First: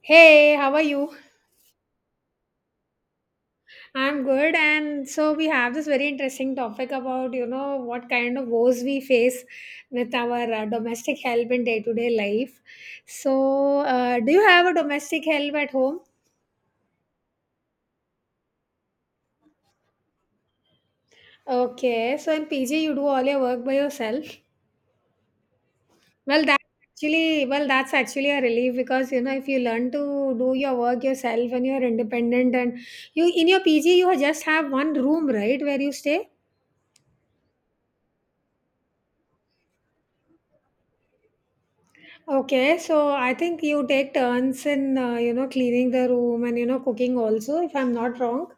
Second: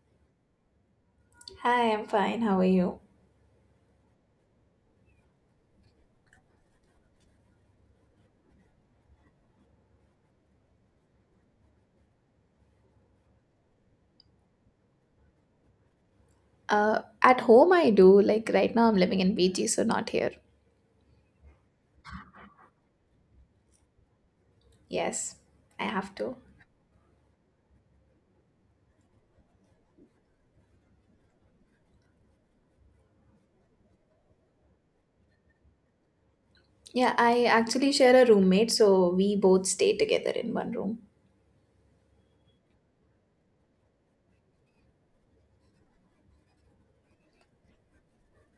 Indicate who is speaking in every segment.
Speaker 1: Hey, how are you?
Speaker 2: Hi, I'm fine. How are you?
Speaker 1: I'm good. And so we have this very interesting topic about, you know, what kind of woes we face with our domestic help in day-to-day life. So, do you have a domestic help at home?
Speaker 2: At home I do. Like right now I'm living in PG, so not here.
Speaker 1: Okay, so in PG you do all your work by yourself.
Speaker 2: Yes, I have to.
Speaker 1: Well, that well, that's actually a relief because you know if you learn to do your work yourself and you're independent and you in your PG you just have one room, right, where you stay?
Speaker 2: Yeah, I actually share a roommate, so we both stay together in one room.
Speaker 1: Okay, so I think you take turns in, you know, cleaning the room and, you know, cooking also, if I'm not wrong.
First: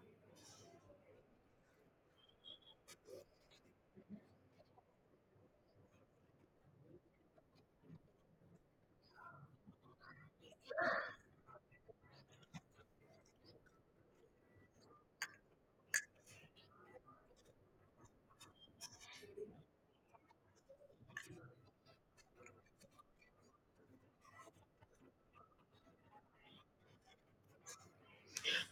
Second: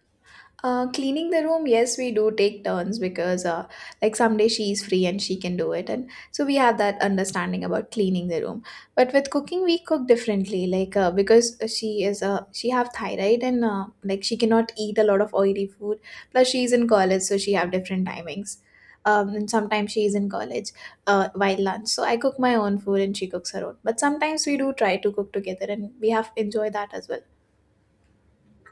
Speaker 2: Cleaning the room, yes, we do take turns because, like, someday she is free and she can do it. And so we have that understanding about cleaning the room. But with cooking, we cook differently, like, because she have thyroid and, like, she cannot eat a lot of oily food. Plus, she is in college, so she have different timings. And sometimes she is in college while lunch. So I cook my own food and she cooks her own. But sometimes we do try to cook together and we have enjoyed that as well.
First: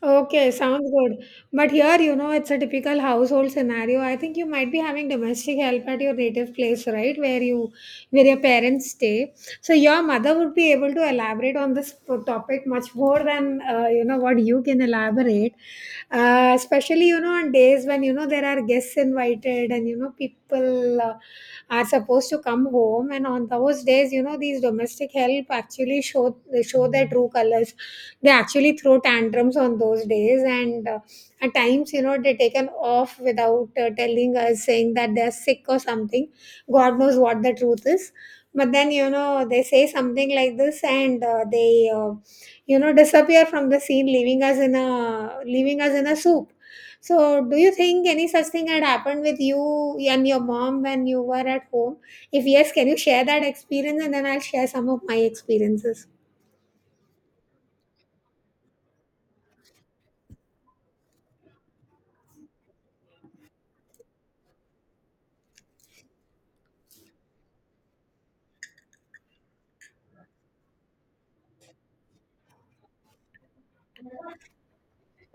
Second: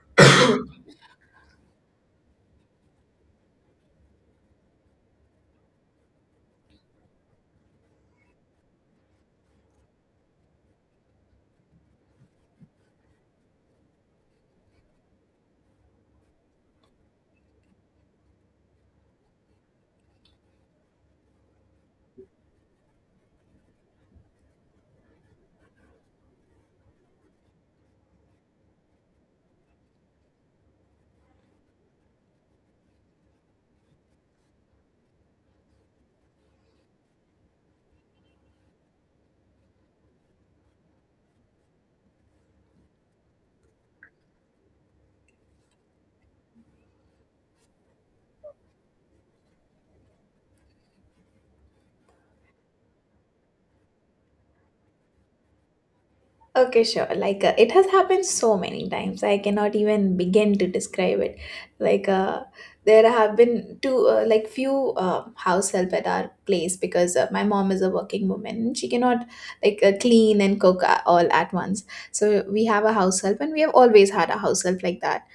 Speaker 1: Okay, sounds good. But here, you know, it's a typical household scenario. I think you might be having domestic help at your native place, right? Where your parents stay. So your mother would be able to elaborate on this topic much more than you know what you can elaborate. Especially you know on days when you know there are guests invited and you know people are supposed to come home, and on those days, you know these domestic help actually show their true colors. They actually throw tantrums on those days, and at times, you know, they taken off without telling us, saying that they're sick or something. God knows what the truth is. But then, you know, they say something like this, and you know, disappear from the scene, leaving us in a soup. So, do you think any such thing had happened with you and your mom when you were at home? If yes, can you share that experience and then I'll share some of my experiences?
Speaker 2: Okay, sure. It has happened so many times. I cannot even begin to describe it. Like uh, there have been two, like few house help at our place because my mom is a working woman, and she cannot clean and cook all at once. So we have a house help, and we have always had a house help like that.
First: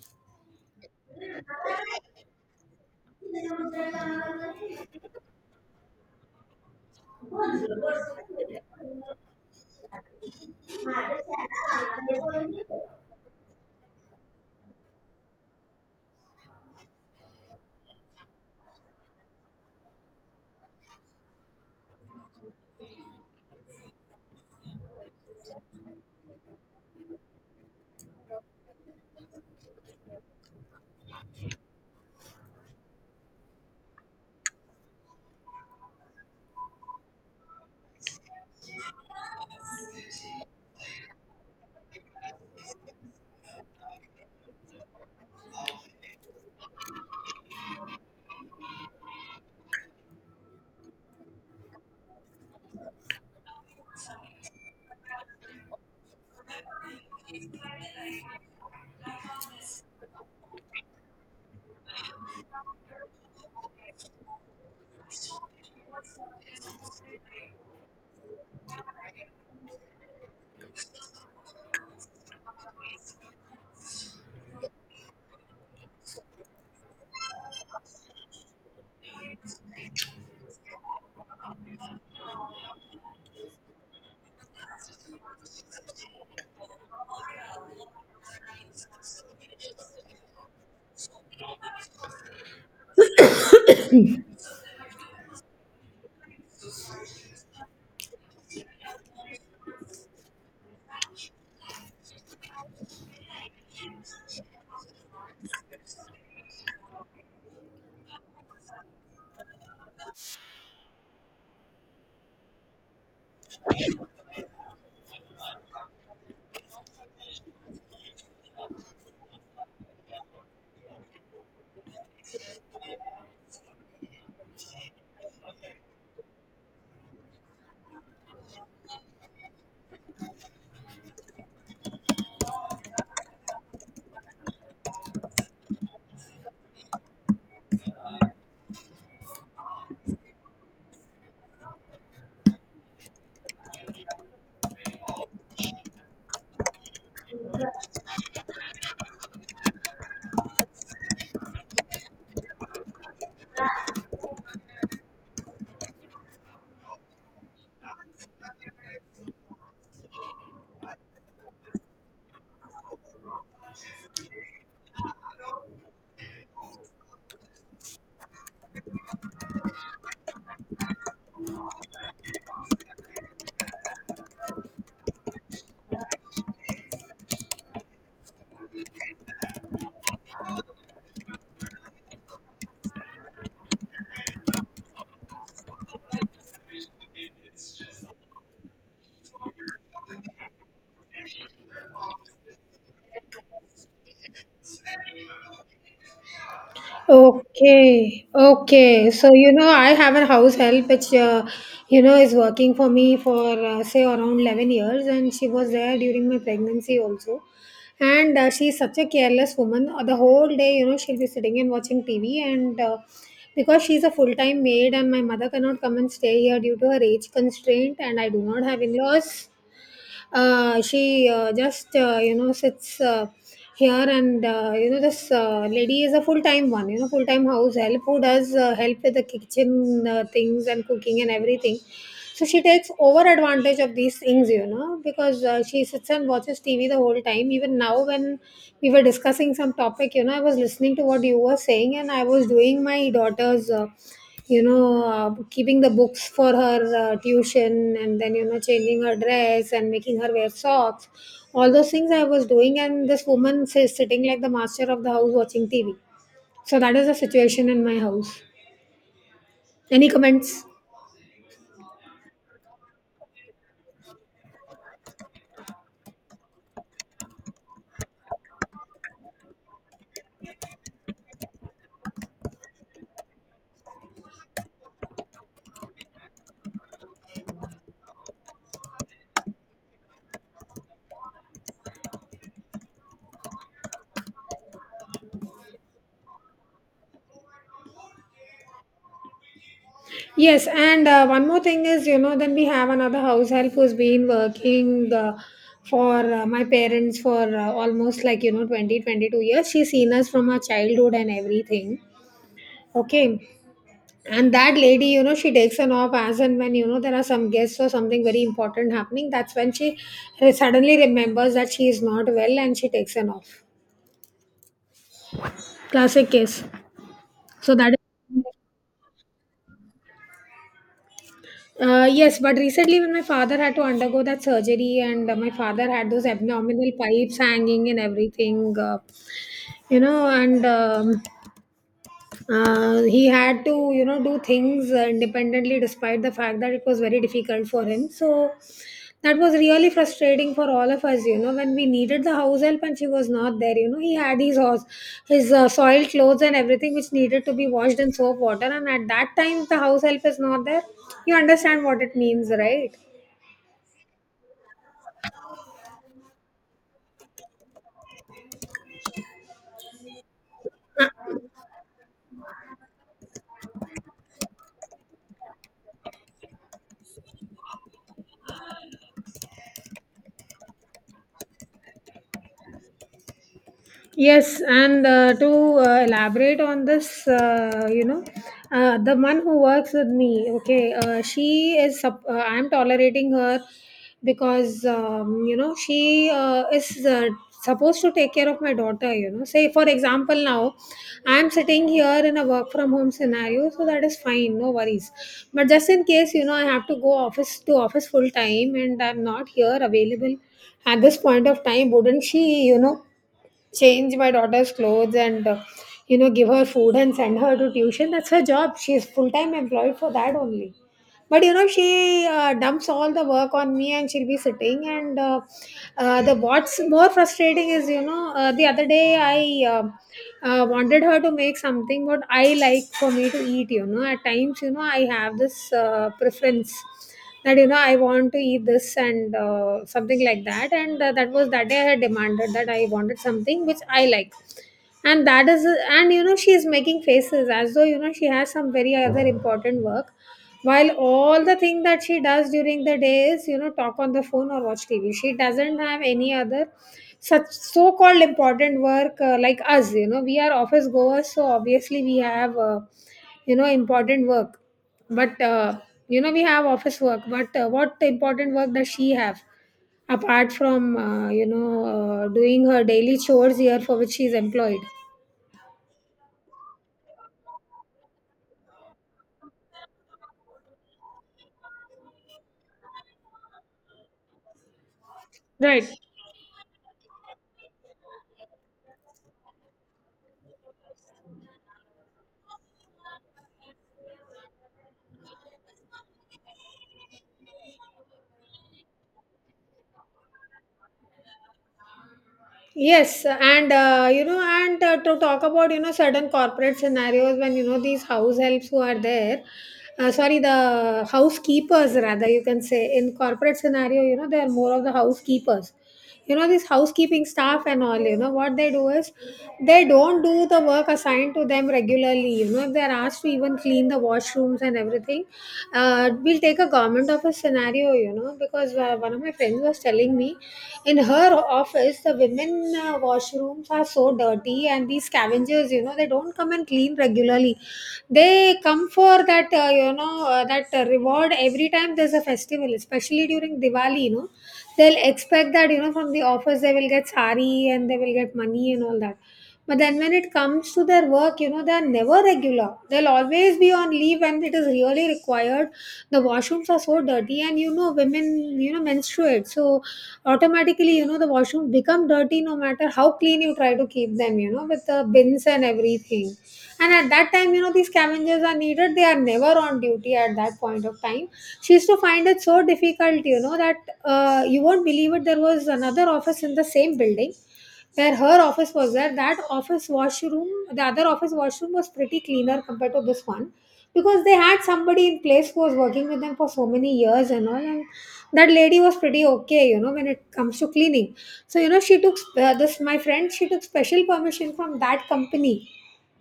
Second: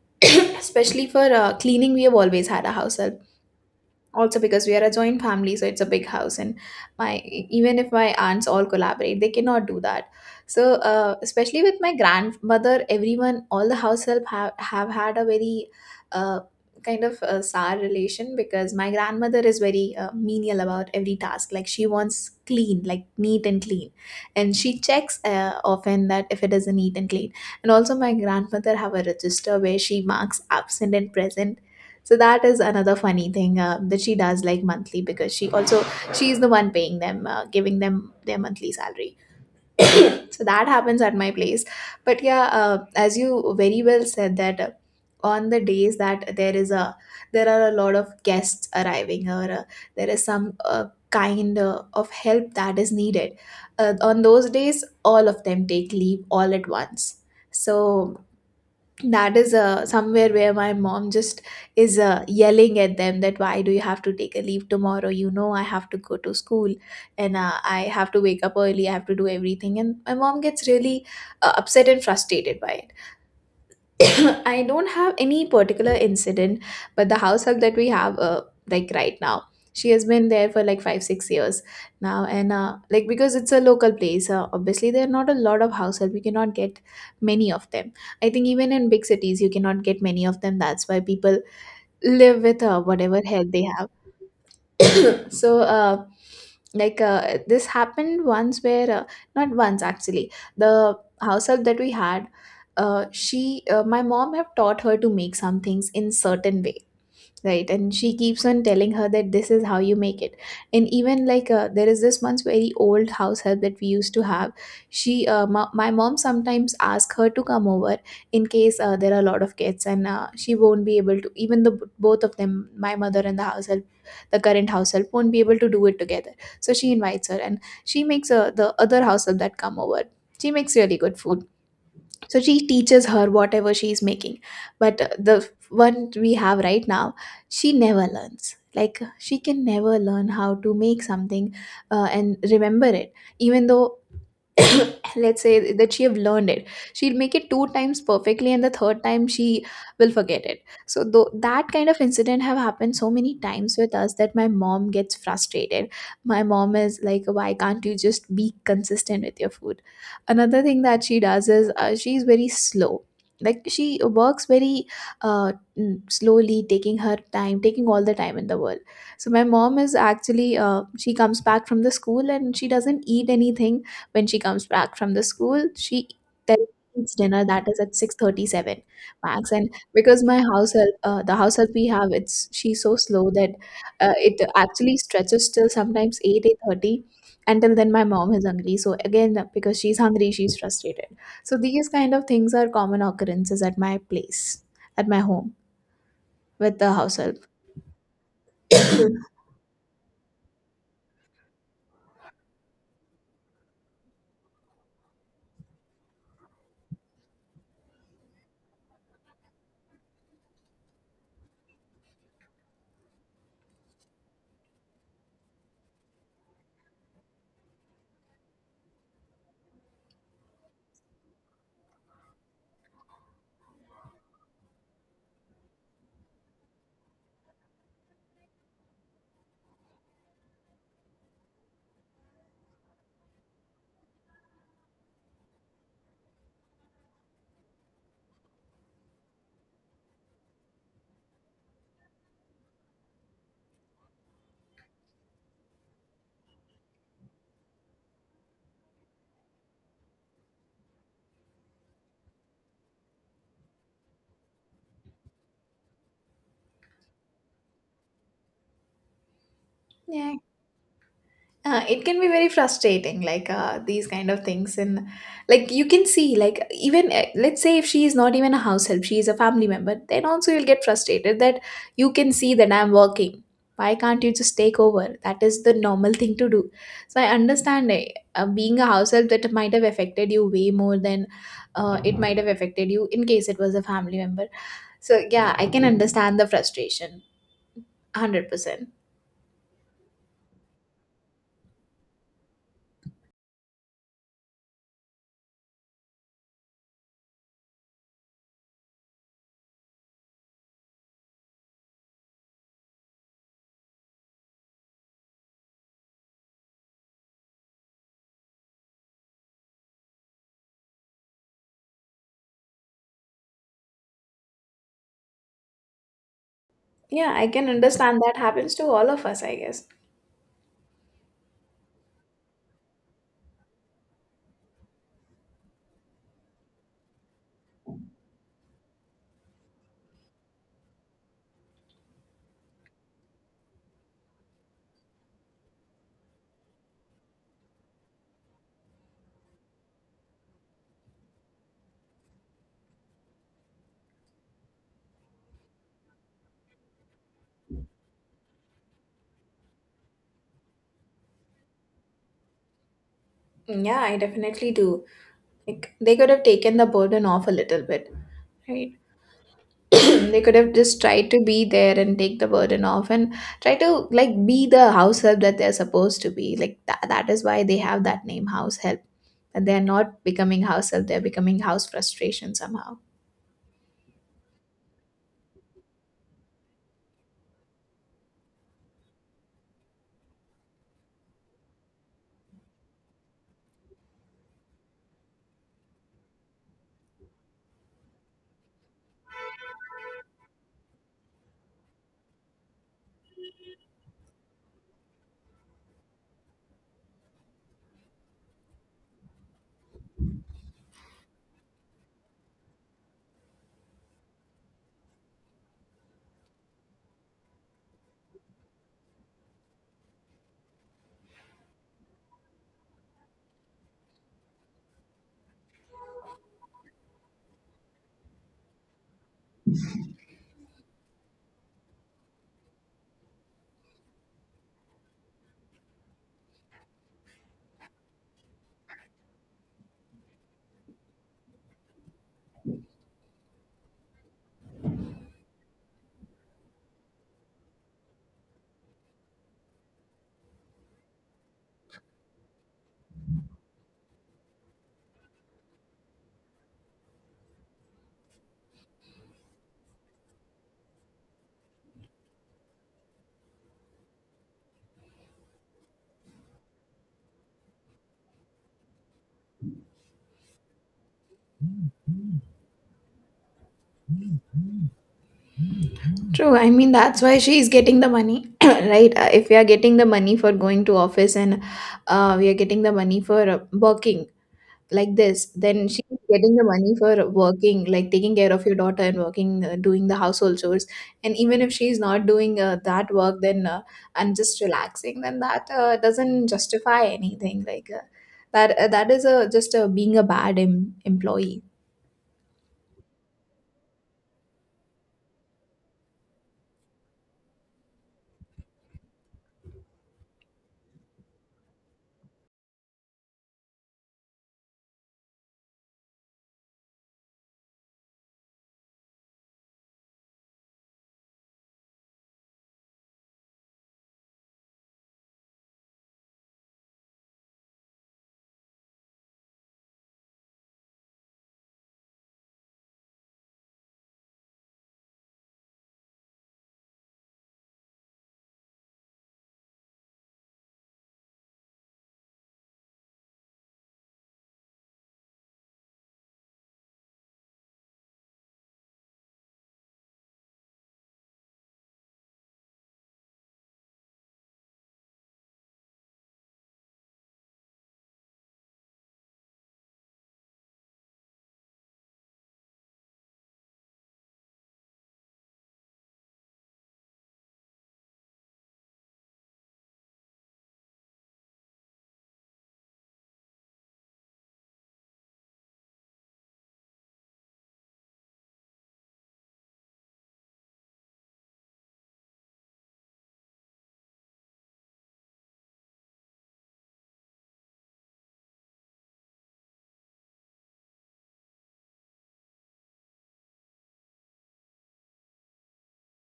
Speaker 2: Especially for cleaning, we have always had a house help, also because we are a joint family, so it's a big house, and my even if my aunts all collaborate, they cannot do that. So especially with my grandmother, everyone, all the house help have had a very uh, kind of a sour relation because my grandmother is very menial about every task, like she wants clean, like neat and clean, and she checks often that if it is a neat and clean. And also my grandmother have a register where she marks absent and present, so that is another funny thing that she does, like monthly, because she also, she's the one paying them, giving them their monthly salary. So that happens at my place. But yeah, as you very well said that on the days that there are a lot of guests arriving, or there is some kind of help that is needed. On those days, all of them take leave all at once. So that is somewhere where my mom just is yelling at them that why do you have to take a leave tomorrow, you know I have to go to school, and I have to wake up early, I have to do everything, and my mom gets really upset and frustrated by. I don't have any particular incident, but the house help that we have, like right now, she has been there for like five, 6 years now, and like because it's a local place, obviously there are not a lot of house help. You cannot get many of them. I think even in big cities, you cannot get many of them. That's why people live with whatever help they have. So this happened once where, not once actually, the house help that we had, she my mom have taught her to make some things in certain way, right, and she keeps on telling her that this is how you make it. And even there is this once very old house help that we used to have. My mom sometimes asks her to come over in case there are a lot of kids, and she won't be able to, even the both of them, my mother and the house help, the current house help, won't be able to do it together. So she invites her, and she makes the other house help that come over, she makes really good food, so she teaches her whatever she is making. But the one we have right now, she never learns, like she can never learn how to make something and remember it, even though let's say that she have learned it, she'll make it 2 times perfectly and the third time she will forget it. So though that kind of incident have happened so many times with us that my mom gets frustrated, my mom is like, why can't you just be consistent with your food? Another thing that she does is she's very slow, like she works very uh, slowly, taking her time, taking all the time in the world. So my mom is actually she comes back from the school and she doesn't eat anything. When she comes back from the school, she then eats dinner, that is at 6:37 max, and because my house help, the house help we have, it's she's so slow that it actually stretches till sometimes 8 8:30. Until then my mom is hungry, so again because she's hungry, she's frustrated. So these kind of things are common occurrences at my place, at my home, with the house help.
Speaker 1: Okay, okay. So, you know, I have a house help which, you know, is working for me for, say, around 11 years, and she was there during my pregnancy also. And she's such a careless woman. The whole day, you know, she'll be sitting and watching TV. And because she's a full time maid, and my mother cannot come and stay here due to her age constraint, and I do not have in laws, she just you know, sits here, and you know, this lady is a full time one, you know, full time house help who does help with the kitchen things and cooking and everything. So she takes over advantage of these things, you know, because she sits and watches TV the whole time. Even now when we were discussing some topic, you know, I was listening to what you were saying, and I was doing my daughter's, you know, keeping the books for her tuition, and then, you know, changing her dress and making her wear socks. All those things I was doing, and this woman is sitting like the master of the house watching TV. So that is the situation in my house. Any
Speaker 2: Yeah,
Speaker 1: comments?
Speaker 2: It can be very frustrating, like these kind of things, and like you can see, like even, let's say if she is not even a house help, she is a family member, then also you'll get frustrated that you can see that I'm working. Why can't you just take over? That is the normal thing to do. So I understand, being a house help that might have affected you way more than it might have affected you in case it was a family member. So yeah, I can understand the frustration, 100%.
Speaker 1: Yes, and one more thing is, you know, then we have another house help who's been working for my parents for almost like, you know, 20, 22 years. She's seen us from our childhood and everything. Okay. And that lady, you know, she takes an off as and when, you know, there are some guests or something very important happening. That's when she suddenly remembers that she is not well and she takes an off. Classic case.
Speaker 2: Yeah, I can
Speaker 1: So that
Speaker 2: understand that
Speaker 1: is.
Speaker 2: happens to all of us, I guess.
Speaker 1: Yes, but recently when my father had to undergo that surgery, and my father had those abdominal pipes hanging and everything, you know, and he had to, you know, do things independently, despite the fact that it was very difficult for him. So that was really frustrating for all of us, you know, when we needed the house help and she was not there. You know, he had his horse, his soiled clothes and everything which needed to be washed in soap water, and at that time if the house help is not there, you understand what it means, right?
Speaker 2: Yeah, I definitely do. Like they could have taken the burden off a little bit, right? They could have just tried to be there and take the burden off, and try to like be the house help that they're supposed to be. Like that is why they have that name, house help. And they're not becoming house help, they're becoming house frustration somehow.
Speaker 1: Yes, and to elaborate on this, you know, the one who works with me, okay, she is, I'm tolerating her because, you know, she is supposed to take care of my daughter, you know. Say, for example, now I'm sitting here in a work from home scenario, so that is fine, no worries. But just in case, you know, I have to go office, to office full time, and I'm not here available at this point of time, wouldn't she, you know, change my daughter's clothes, and you know, give her food and send her to tuition. That's her job, she's full time employed for that only. But you know, she dumps all the work on me, and she'll be sitting, and the what's more frustrating is, you know, the other day I wanted her to make something, what I like for me to eat. You know, at times, you know, I have this preference that, you know, I want to eat this, and something like that. And that was, that day I had demanded that I wanted something which I like, and that is. And you know, she is making faces as though, you know, she has some very other important work, while all the thing that she does during the day is, you know, talk on the phone or watch TV. She doesn't have any other such so-called important work, like us. You know, we are office goers, so obviously we have, you know, important work. But you know, we have office work. But what important work does she have, apart from, you know, doing her daily chores here for which she is employed?
Speaker 2: True. I mean, that's why she's getting the money, right? If we are getting the money for going to office, and we are getting the money for working like this,
Speaker 1: Right.
Speaker 2: then she's getting the money for working, like taking care of your daughter and working, doing the household chores. And even if she's not doing that work then and just relaxing, then that doesn't justify anything. That is a just being a bad employee.
Speaker 1: Yes, and to talk about, you know, certain corporate scenarios, when you know these house helps who are there, sorry, the housekeepers, rather, you can say, in corporate scenario, you know, they are more of the housekeepers. You know, this housekeeping staff and all, you know, what they do is, they don't do the work assigned to them regularly. You know, if they're asked to even clean the washrooms and everything, we'll take a government office scenario, you know, because one of my friends was telling me. In her office, the women washrooms are so dirty, and these scavengers, you know, they don't come and clean regularly. They come for that, reward every time there's a festival, especially during Diwali. You know, they'll expect that, you know, from the office they will get sari, and they will get money and all that. But then when it comes to their work, you know, they are never regular. They'll always be on leave when it is really required. The washrooms are so dirty, and you know, women, you know, menstruate. So automatically, you know, the washrooms become dirty no matter how clean you try to keep them, you know, with the bins and everything. And at that time, you know, these scavengers are needed. They are never on duty at that point of time. She used to find it so difficult, you know, that you won't believe it. There was another office in the same building where her office was there. That office washroom, was pretty cleaner compared to this one, because they had somebody in place who was working with them for so many years and all, and that lady was pretty okay, you know, when it comes to cleaning. So you know, she took, this my friend, she took special permission from that company.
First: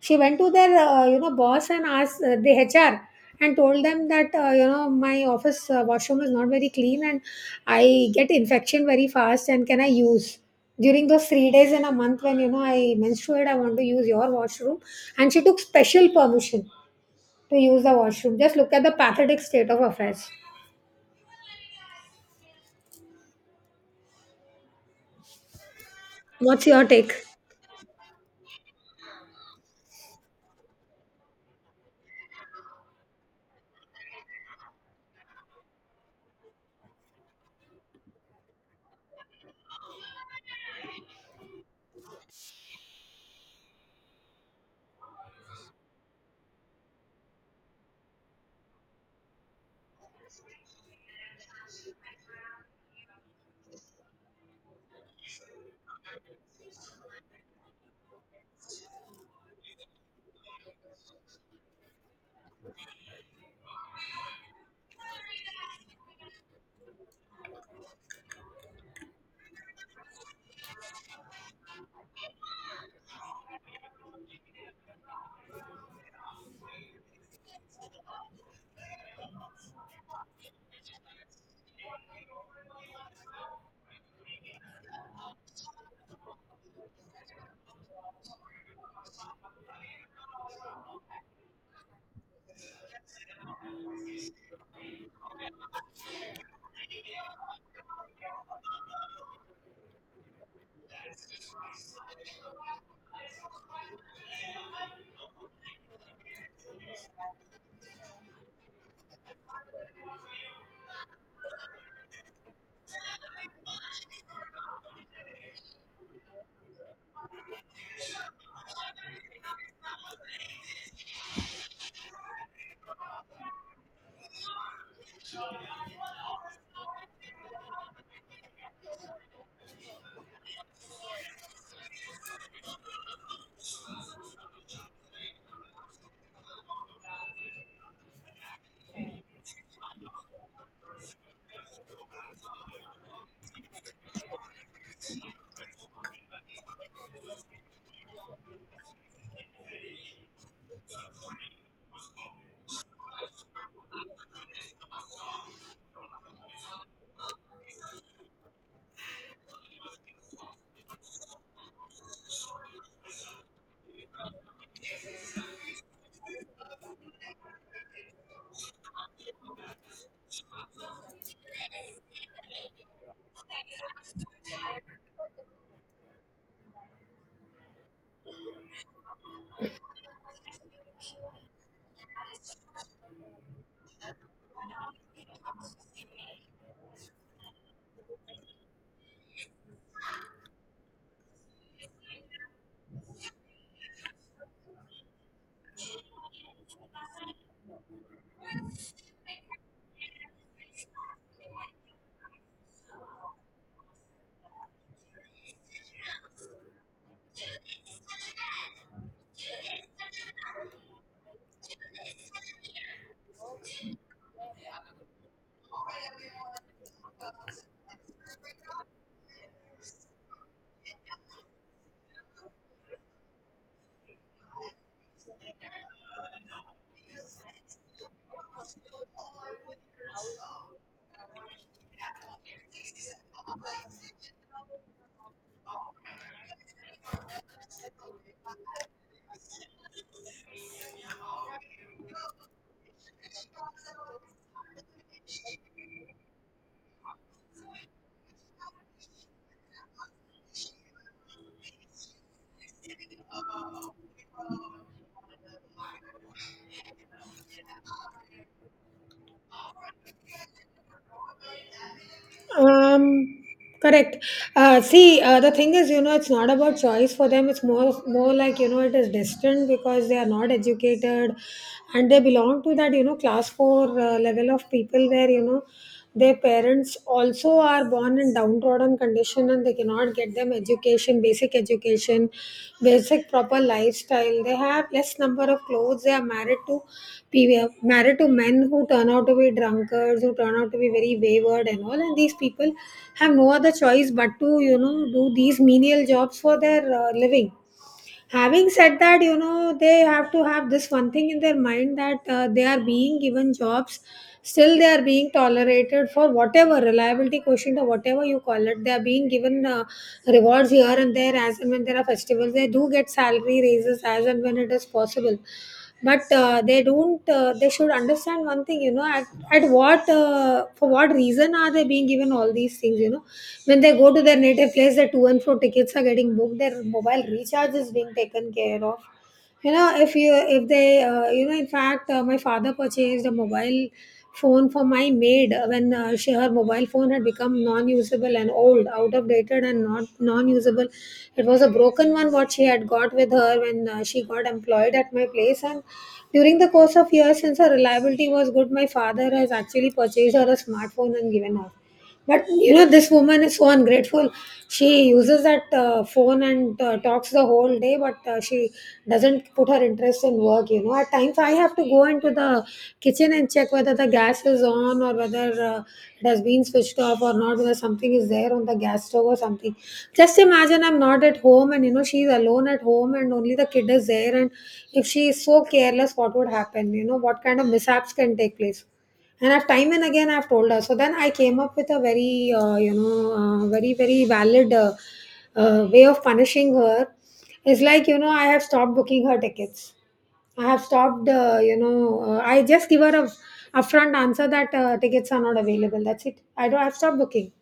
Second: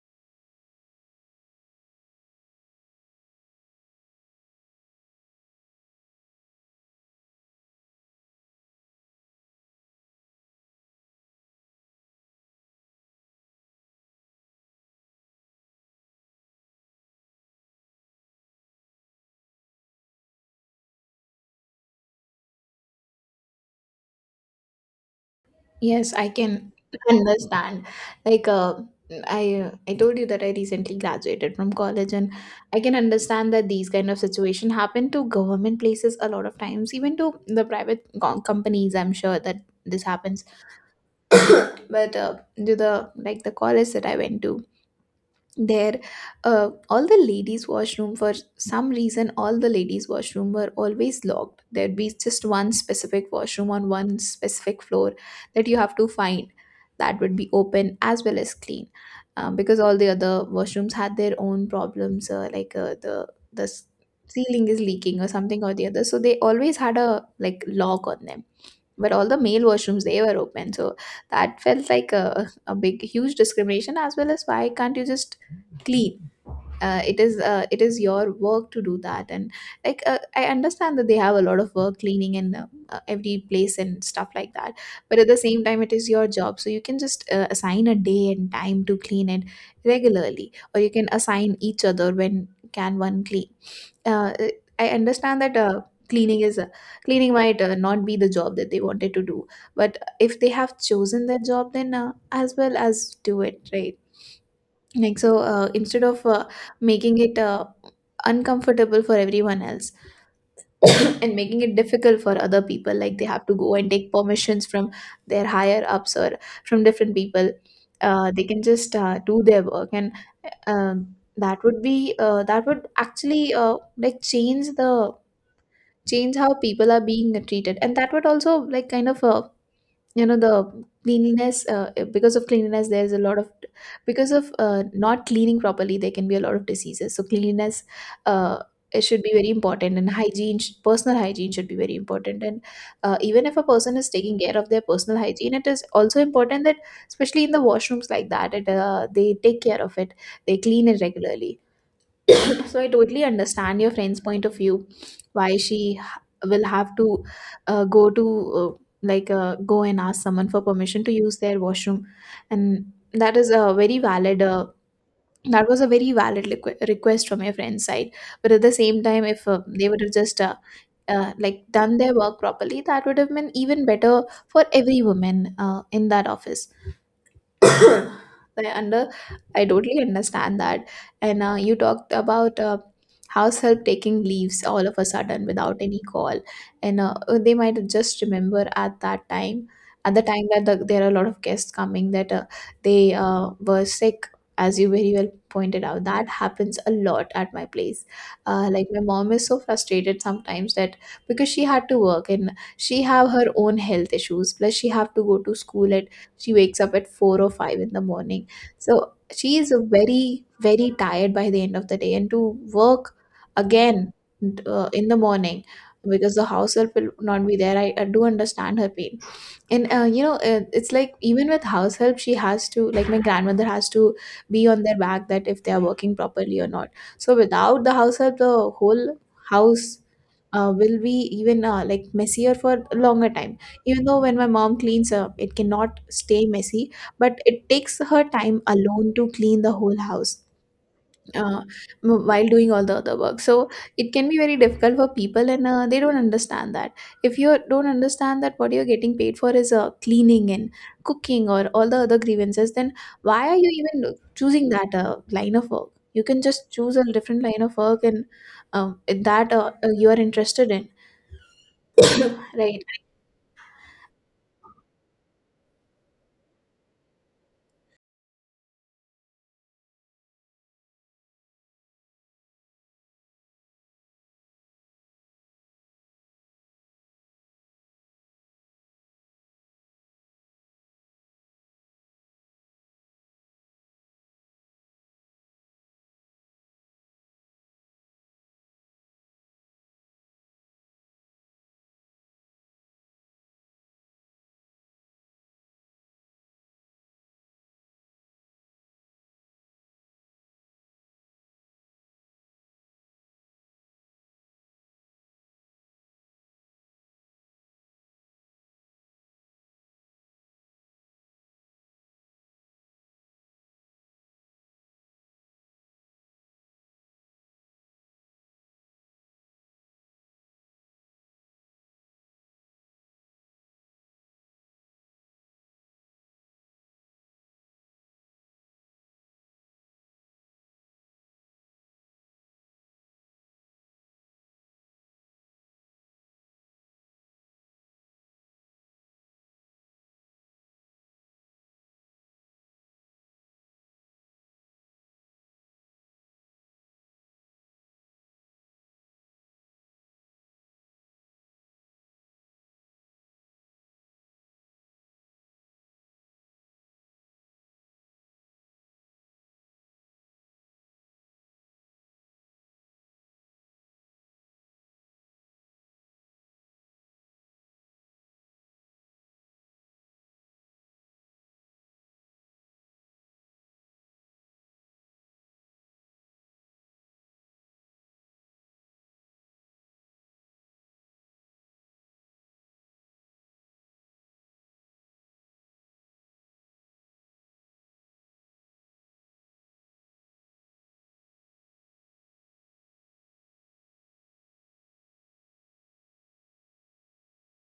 Speaker 1: She went to their, you know, boss and asked the HR, and told them that, you know, my office washroom is not very clean, and I get infection very fast, and can I use? During those 3 days in a month when, you know, I menstruate, I want to use your washroom. And she took special permission to use the washroom. Just look at the pathetic state of affairs.
Speaker 2: Yes, I
Speaker 1: What's
Speaker 2: can
Speaker 1: your take?
Speaker 2: understand. Like, uh, I told you that I recently graduated from college, and I can understand that these kind of situation happen to government places a lot of times, even to the private companies. I'm sure that this happens, but to the, like, the college that I went to, there all the ladies washroom, for some reason all the ladies washroom were always locked. There'd be just one specific washroom on one specific floor that you have to find that would be open as well as clean. Because all the other washrooms had their own problems, like the ceiling is leaking or something or the other, so they always had a like lock on them. But all the male washrooms, they were open. So that felt like a big huge discrimination, as well as, why can't you just clean? It is, it is your work to do that. And I understand that they have a lot of work, cleaning in every place and stuff like that, but at the same time it is your job, so you can just assign a day and time to clean it regularly, or you can assign each other, when can one clean. uh, I understand that cleaning is, cleaning might not be the job that they wanted to do, but if they have chosen that job, then as well as do it right. Like so, instead of making it uncomfortable for everyone else, and making it difficult for other people, like they have to go and take permissions from their higher ups or from different people, they can just do their work and. um that would be that would actually like change the change how people are being treated, and that would also like kind of the cleanliness. Because of cleanliness there's a lot of, because of not cleaning properly there can be a lot of diseases, so cleanliness, uh, it should be very important, and personal hygiene should be very important. And even if a person is taking care of their personal hygiene, it is also important that especially in the washrooms, like that they take care of it, they clean it regularly. So I totally understand your friend's point of view, why she will have to go to like go and ask someone for permission to use their washroom, and that is a very valid. That was a very valid request from your friend's side. But at the same time, if they would have just like done their work properly, that would have been even better for every woman in that office. And I totally understand that. And you talked about house help taking leaves all of a sudden without any call. And they might just remember at that time, at the time that there are a lot of guests coming, that they were sick. As you very well pointed out, that happens a lot at my place. Like my mom is so frustrated sometimes, that because she had to work, and she have her own health issues, plus she have to go to school. She wakes up at 4 or 5 in the morning. So she is very, very tired by the end of the day. And to work again in the morning, because the house help will not be there, I do understand her pain. And it's like even with house help, she has to, like my grandmother has to be on their back, that if they are working properly or not. So without the house help, the whole house will be even like messier for a longer time. Even though when my mom cleans up, it cannot stay messy, but it takes her time alone to clean the whole house, uh, while doing all the other work. So it can be very difficult for people, and they don't understand that. If you don't understand that what you're getting paid for is cleaning and cooking or all the other grievances, then why are you even choosing that line of work? You can just choose a different line of work and that you are interested in, right?
Speaker 1: Um, correct. See, the thing is, you know, it's not about choice for them. It's more like, you know, it is destined because they are not educated, and they belong to that, you know, class four level of people where, you know, their parents also are born in downtrodden condition and they cannot not get them education, basic education, basic proper lifestyle. They have less number of clothes. They are married to pe- married to men who turn out to be drunkards, who turn out to be very wayward and all, and these people have no other choice but to, you know, do these menial jobs for their living. Having said that, you know, they have to have this one thing in their mind that they are being given jobs, still they are being tolerated for whatever reliability quotient or whatever you call it. They are being given rewards here and there. As and when there are festivals, they do get salary raises as and when it is possible. But they don't they should understand one thing, you know, at what, for what reason are they being given all these things, you know? When they go to their native place, their to and fro tickets are getting booked, their mobile recharge is being taken care of. You know, if they you know, in fact, my father purchased a mobile phone for my maid when, she, her mobile phone had become non-usable and old, out of dated and not non-usable. It was a broken one, what she had got with her when, she got employed at my place. And during the course of years, since her reliability was good, my father has actually purchased her a smartphone and given her. But you know, this woman is so ungrateful. She uses that phone and talks the whole day, but she doesn't put her interest in work. You know, at times I have to go into the kitchen and check whether the gas is on or whether it has been switched off or not, whether something is there on the gas stove or something. Just imagine, I'm not at home and you know, she's alone at home and only the kid is there. And if she is so careless, what would happen? You know, what kind of mishaps can take place? And I've time and again I've told her. So then I came up with a very, very valid way of punishing her. It's like, you know, I have stopped booking her tickets. I have stopped. I just give her a upfront answer that tickets are not available. That's it. I don't, I've stopped booking.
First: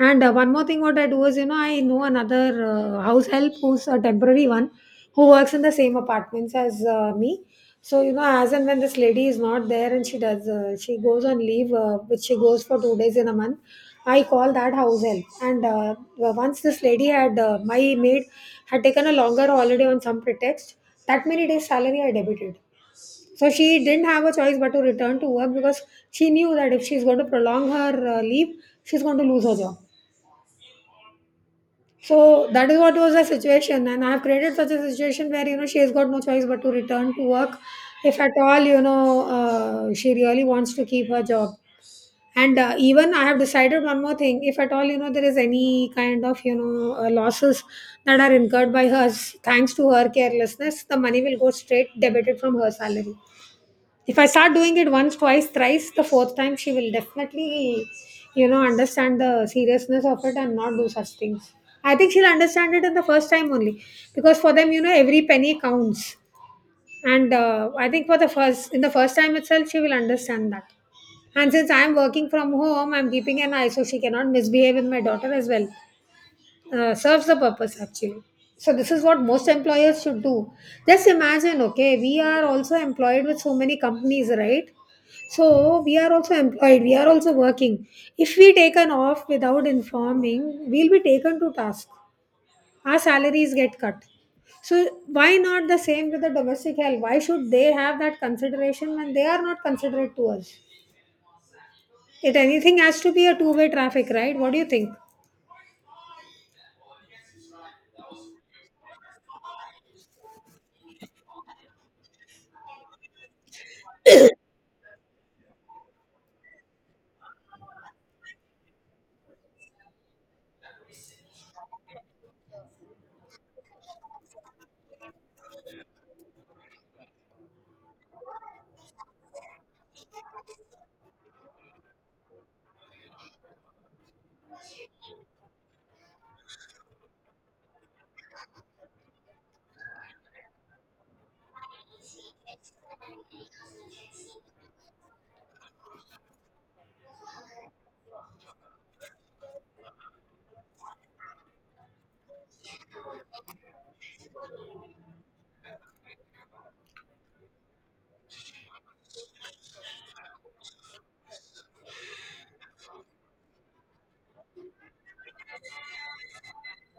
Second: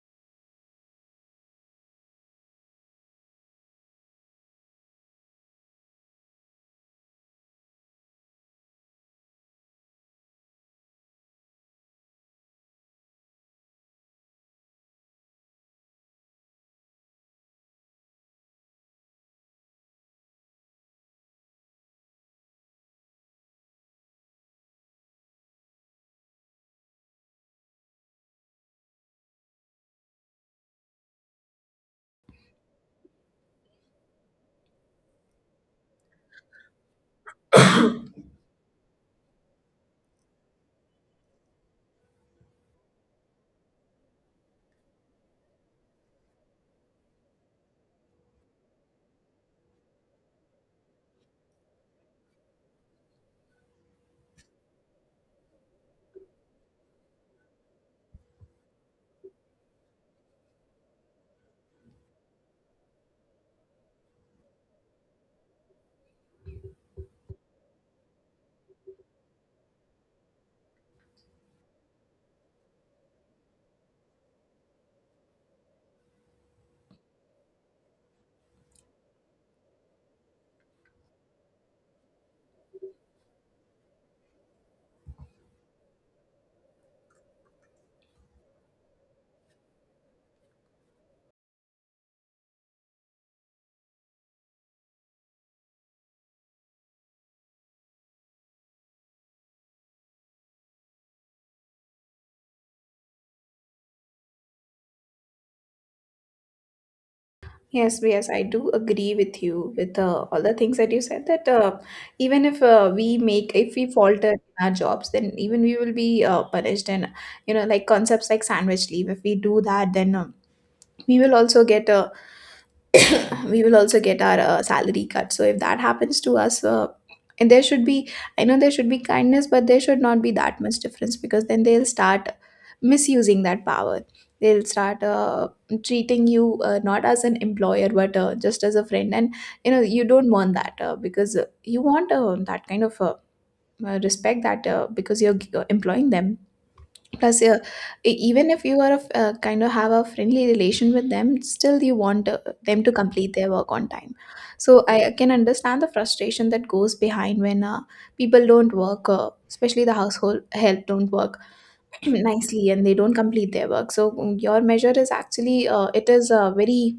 Speaker 1: And one more thing, what I do is, you know, I know another house help who's a temporary one, who works in the same apartments as me. So, you know, as and when this lady is not there and she goes on leave, which she goes for 2 days in a month, I call that house help. And once this lady had, my maid had taken a longer holiday on some pretext, that many days' salary I debited. So she didn't have a choice but to return to work, because she knew that if she's going to prolong her leave, she's going to lose her job. So that is what was the situation, and I have created such a situation where, you know, she has got no choice but to return to work, if at all, you know, she really wants to keep her job. And even I have decided one more thing: if at all, you know, there is any kind of, you know, losses that are incurred by her thanks to her carelessness, the money will go straight debited from her salary. If I start doing it once, twice, thrice, the fourth time she will definitely, you know, understand the seriousness of it and not do such things. I think she'll understand it in the first time only, because for them, you know, every penny counts. And I think for the first in the first time itself she will understand that. And since I'm working from home, I'm keeping an eye, so she cannot misbehave with my daughter as well. Serves the purpose, actually. So this is what most employers should do. Just imagine, okay, we are also employed with so many companies, right? So we are also employed, we are also working. If we taken off without informing, we'll be taken to task, our salaries get cut. So why not the same with the domestic help? Why should they have that consideration when they are not considerate to us? It, anything has to be a two-way traffic, right? What do you think?
Speaker 2: Yes, yes, I do agree with you with all the things that you said, that even if we make if we falter in our jobs, then even we will be punished, and you know, like concepts like sandwich leave. If we do that, then we will also get a we will also get our salary cut. So if that happens to us, and there should be, I know there should be kindness, but there should not be that much difference, because then they'll start misusing that power. They'll start treating you not as an employer, but just as a friend. And you know, you don't want that, because you want that kind of respect, that because you're employing them. Plus even if you are a kind of have a friendly relation with them, still you want them to complete their work on time. So I can understand the frustration that goes behind when people don't work, especially the household help don't work nicely, and they don't complete their work. So your measure is actually it is very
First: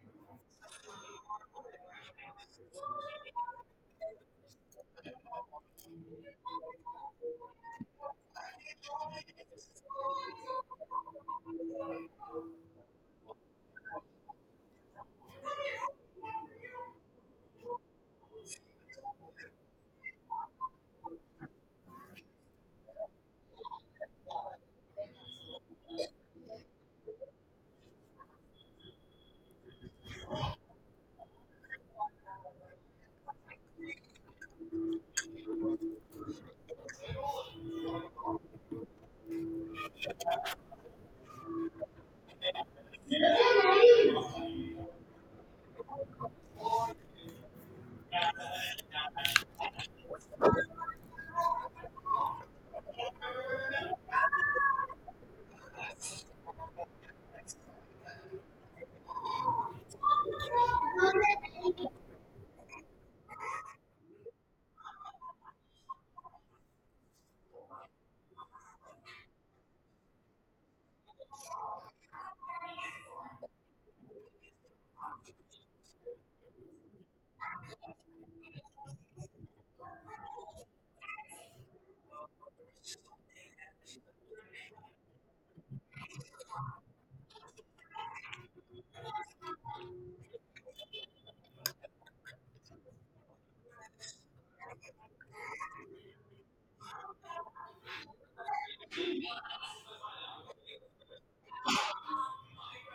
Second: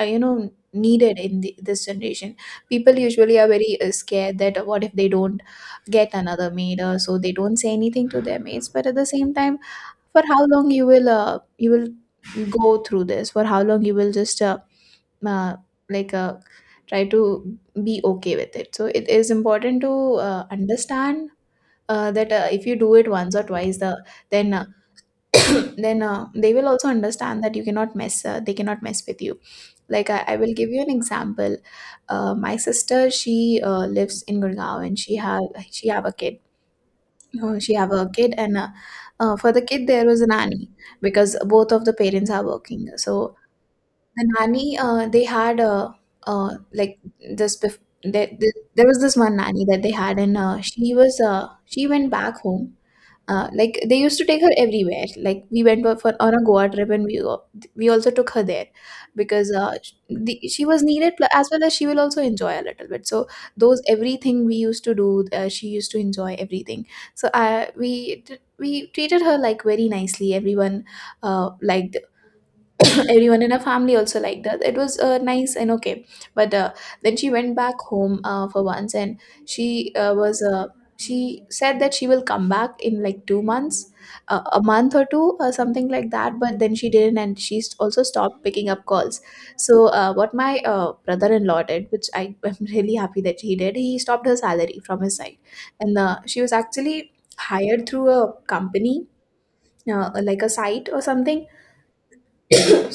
Speaker 2: uh, you know needed in this generation. People usually are very scared that what if they don't get another maid, so they don't say anything to their maids. But at the same time, for how long you will go through this, for how long you will just uh, like uh, try to be okay with it. So it is important to understand that if you do it once or twice, the then then they will also understand that you cannot mess they cannot mess with you. Like I will give you an example. My sister, she lives in Gurgaon, and she have a kid. She have a kid and For the kid there was a nanny, because both of the parents are working. So the nanny they had like this bef- there was this one nanny that they had. And she went back home. Like they used to take her everywhere. Like we went on a Goa trip, and we also took her there, because she was needed, as well as she will also enjoy a little bit. So those everything we used to do, she used to enjoy everything. So we treated her like very nicely. Everyone liked, everyone in her family also liked that, it was nice and okay. But then she went back home for once, and she uh, was uh, she said that she will come back in like 2 months, a month or two or something like that. But then she didn't, and she also stopped picking up calls. So what my brother-in-law did, which I am really happy that he did, he stopped her salary from his side. And she was actually hired through a company, like a site or something.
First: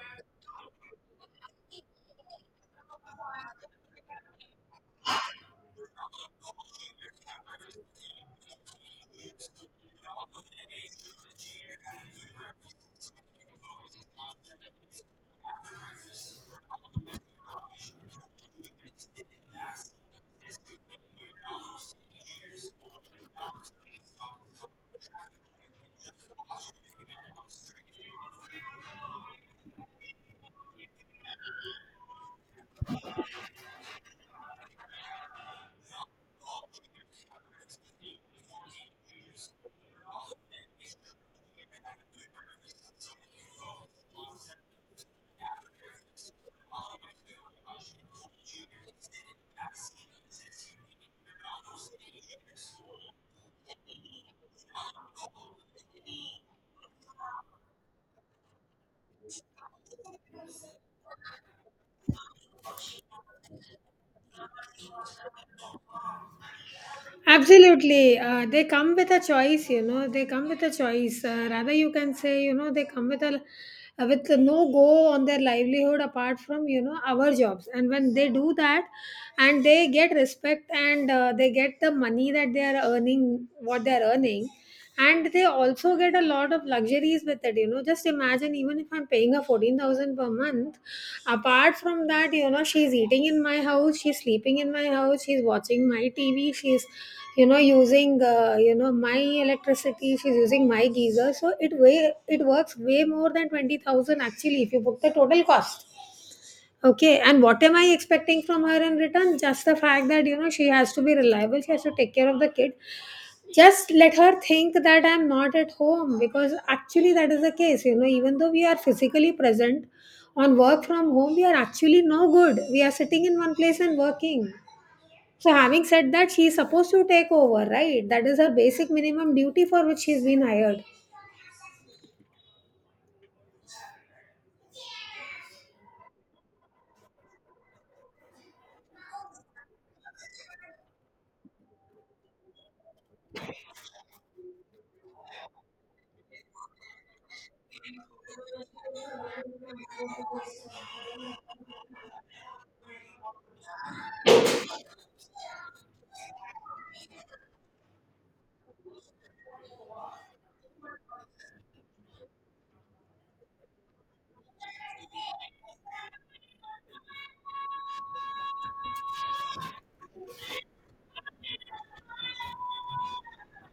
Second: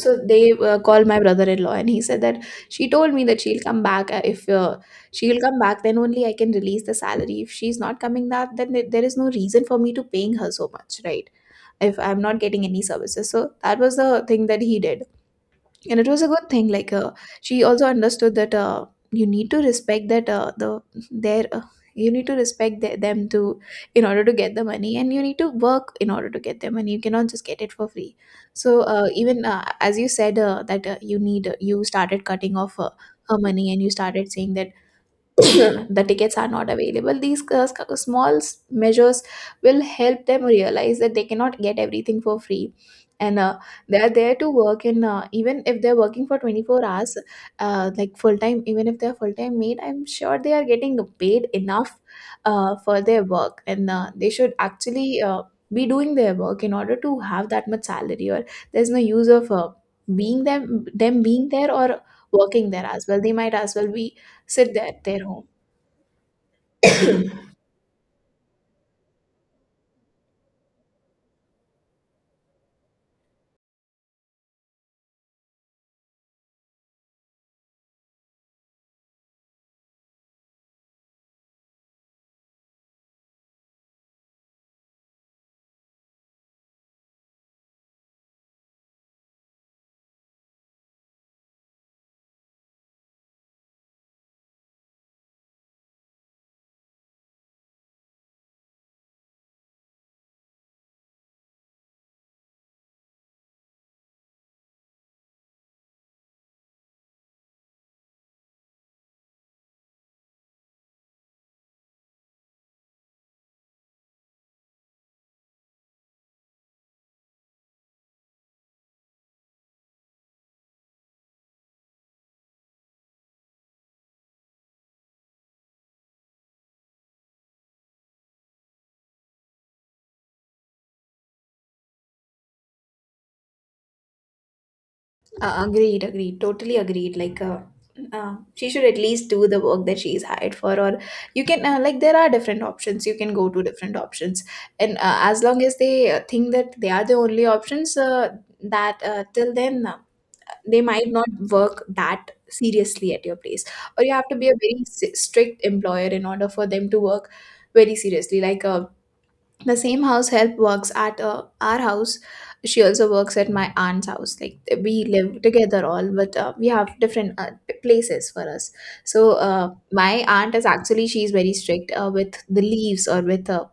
Speaker 2: So they called my brother-in-law, and he said that she told me that she'll come back. If she'll come back, then only I can release the salary. If she's not coming, that then there is no reason for me to paying her so much, right? If I'm not getting any services. So that was the thing that he did, and it was a good thing. Like she also understood that you need to respect that, the their you need to respect them, to in order to get the money. And you need to work in order to get their money, you cannot just get it for free. So even as you said, that you need, you started cutting off her money, and you started saying that the tickets are not available. These small measures will help them realize that they cannot get everything for free. And they are there to work. And even if they're working for 24 hours, like full time, even if they're full time made, I'm sure they are getting paid enough for their work. And they should actually be doing their work in order to have that much salary, or there's no use of being them them being there or working there. As well, they might as well be sit there at their home.
Speaker 1: Absolutely. They come with a choice, you know, they come with a choice. Rather, you can say, you know, they come with a with no go on their livelihood apart from, you know, our jobs. And when they do that, and they get respect, and they get the money that they are earning, what they are earning, and they also get a lot of luxuries with it. You know, just imagine, even if I'm paying her 14,000 per month, apart from that, you know, she's eating in my house, she's sleeping in my house, she's watching my TV, she's, you know, using my electricity, she's using my geyser. So it, way it works way more than 20,000 actually, if you put the total cost. Okay, and what am I expecting from her in return? Just the fact that, you know, she has to be reliable, she has to take care of the kid. Just let her think that I'm not at home, because actually that is the case. You know, even though we are physically present on work from home, we are actually no good. We are sitting in one place and working. So, having said that, she is supposed to take over, right? That is her basic minimum duty for which she's been hired.
Speaker 2: Agreed, agreed, totally agreed. Like, she should at least do the work that she is hired for, or you can, like there are different options. You can go to different options, and as long as they think that they are the only options, that till then they might not work that seriously at your place, or you have to be a very strict employer in order for them to work very seriously. Like, the same house help works at our house, she also works at my aunt's house. Like we live together, all, but we have different places for us. So my aunt is actually, she's very strict with the leaves, or with uh,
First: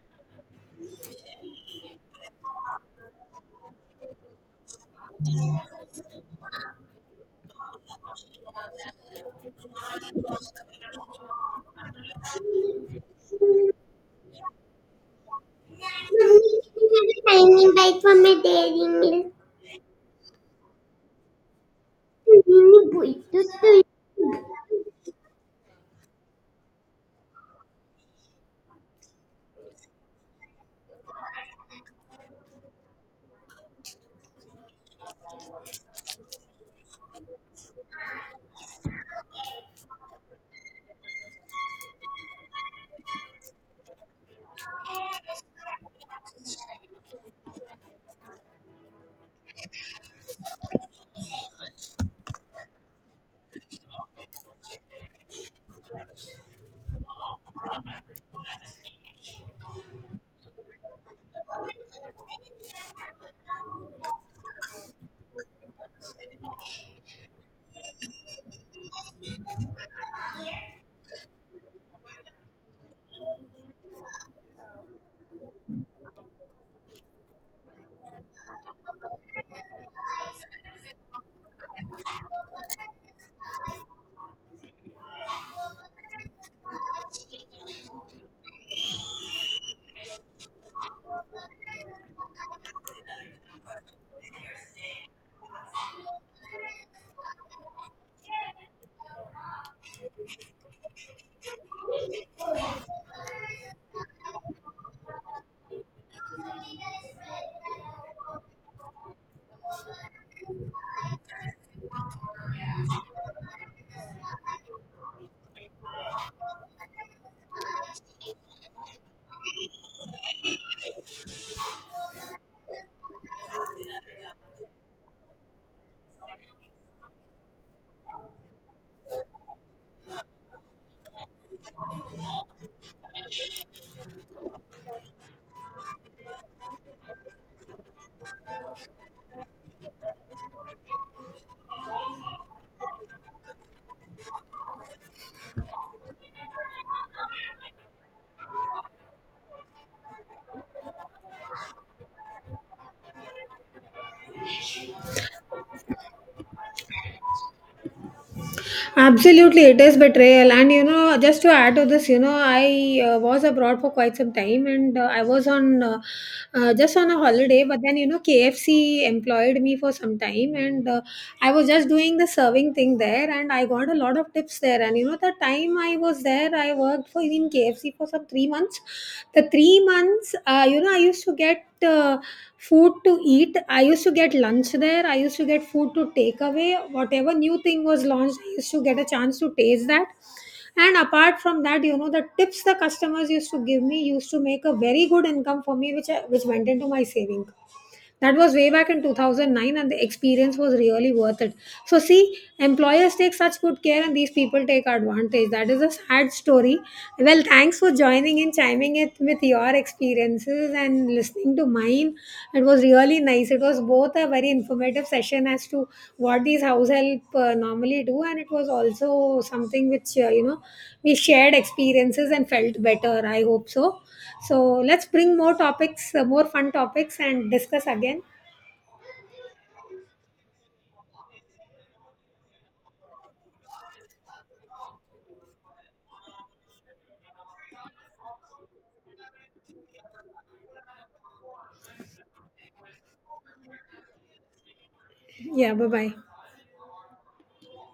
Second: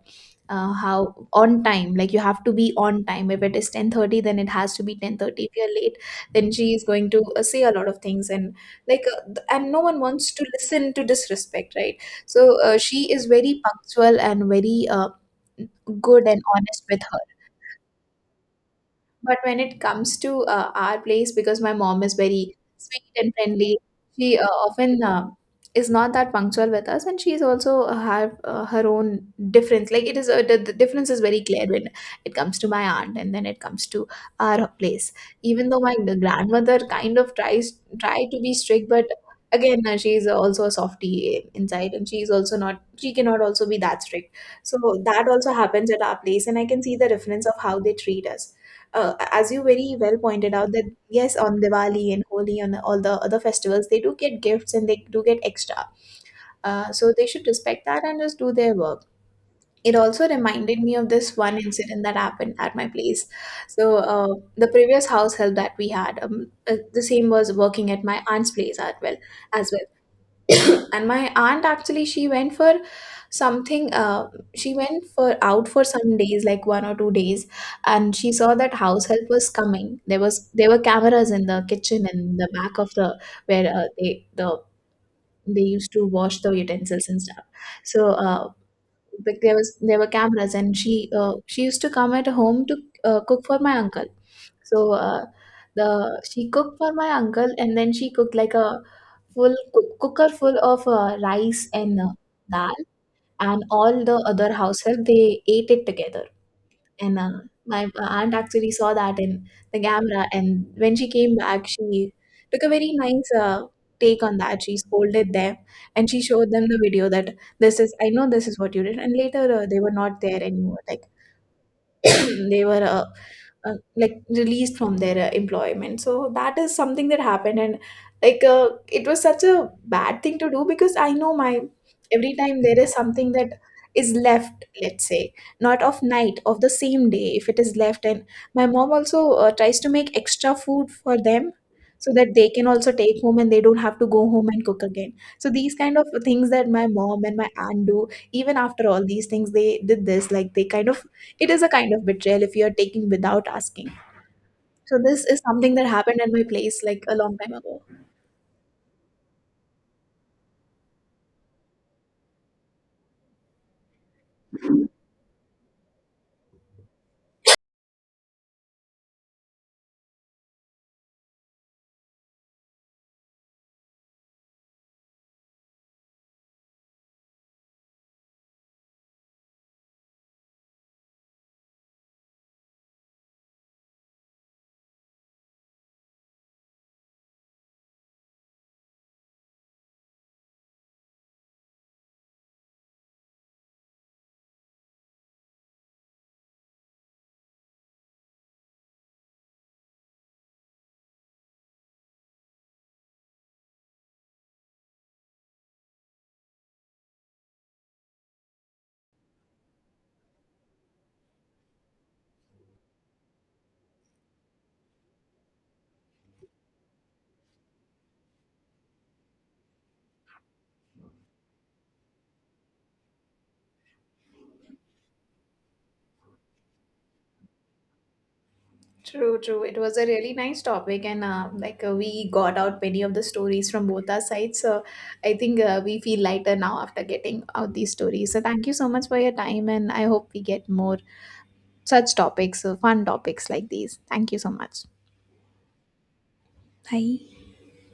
Speaker 2: uh, how on time, like you have to be on time. If it is 10:30, then it has to be 10:30. If you're late, then she is going to say a lot of things. And like and no one wants to listen to disrespect, right? So she is very punctual and very good and
Speaker 1: Mummy,
Speaker 2: honest with her.
Speaker 1: can you have a tiny bite from my dairy milk?
Speaker 2: But when it comes to our place, because my mom is very
Speaker 1: Mummy,
Speaker 2: sweet
Speaker 1: boy,
Speaker 2: and
Speaker 1: just
Speaker 2: friendly,
Speaker 1: a
Speaker 2: she often is not that punctual with us, and she's also have her own difference. Like it is, the difference is very clear when it comes to my aunt, and then it comes to our place. Even though my grandmother kind of tries try to be strict, but again, she's also a softie inside, and she's also not. She cannot also be that strict. So that also happens at our place, and I can see the difference of how they treat us. As you very well pointed out, that yes, on Diwali and Holi and all the other festivals they do get gifts and they do get extra, so they should respect that and just do their work. It also reminded me of this one incident that happened at my place. So the previous house help that we had, the same was working at my aunt's place as well. And my aunt actually, she went for something, she went for out for some days, like 1 or 2 days. And she saw that house help was coming. There was, there were cameras in the kitchen and the back of the they used to wash the utensils and stuff. So but there was there were cameras, and she used to come at home to cook for my uncle. So the she cooked for my uncle, and then she cooked like a cooker full of rice and dal, and all the other house help they ate it together. And my aunt actually saw that in the camera, and when she came back, she took a very nice take on that. She scolded them, and she showed them the video, that this is, I know this is what you did. And later they were not there anymore. Like they were like released from their employment. So that is something that happened. And like it was such a bad thing to do, because I know my, every time there is something that is left, let's say not of night of the same day, if it is left, and my mom also tries to make extra food for them, so that they can also take home and they don't have to go home and cook again. So these kind of things that my mom and my aunt do, even after all these things they did this, like they kind of, it is a kind of betrayal if you're taking without asking. So this is something that happened at my place like a long time ago.
Speaker 1: Absolutely, it is betrayal. And you know, just to add to this, you know, I was abroad for quite some time, and I was on just on a holiday. But then, you know, KFC employed me for some time, and I was just doing the serving thing there, and I got a lot of tips there there. And you know, the time I was there, I worked for in KFC for some 3 months. The 3 months, you know, I used to get food to eat. I used to get lunch there. I used to get food to take away. Whatever new thing was launched, I used to get a chance to taste that. And apart from that, you know, the tips the customers used to give me used to make a very good income for me, which which went into my saving. That was way back in 2009, and the experience was really worth it. So, see, employers take such good care, and these people take advantage. That is a sad story. Well, thanks for joining in, chiming it with your experiences, and listening to mine. It was really nice. It was both a very informative session as to what these house help normally do, and it was also something which, you know, we shared experiences and felt better. I hope so. So let's bring more topics, more fun topics, and discuss again.
Speaker 2: True, true. It was a really nice topic, and we got out many of the stories from both our sides. So I think we feel lighter now after getting out these stories. So thank you so much for your time, and I hope we get more such topics, fun topics like these. Thank you so much.
Speaker 1: Yeah, bye bye.
Speaker 2: Bye.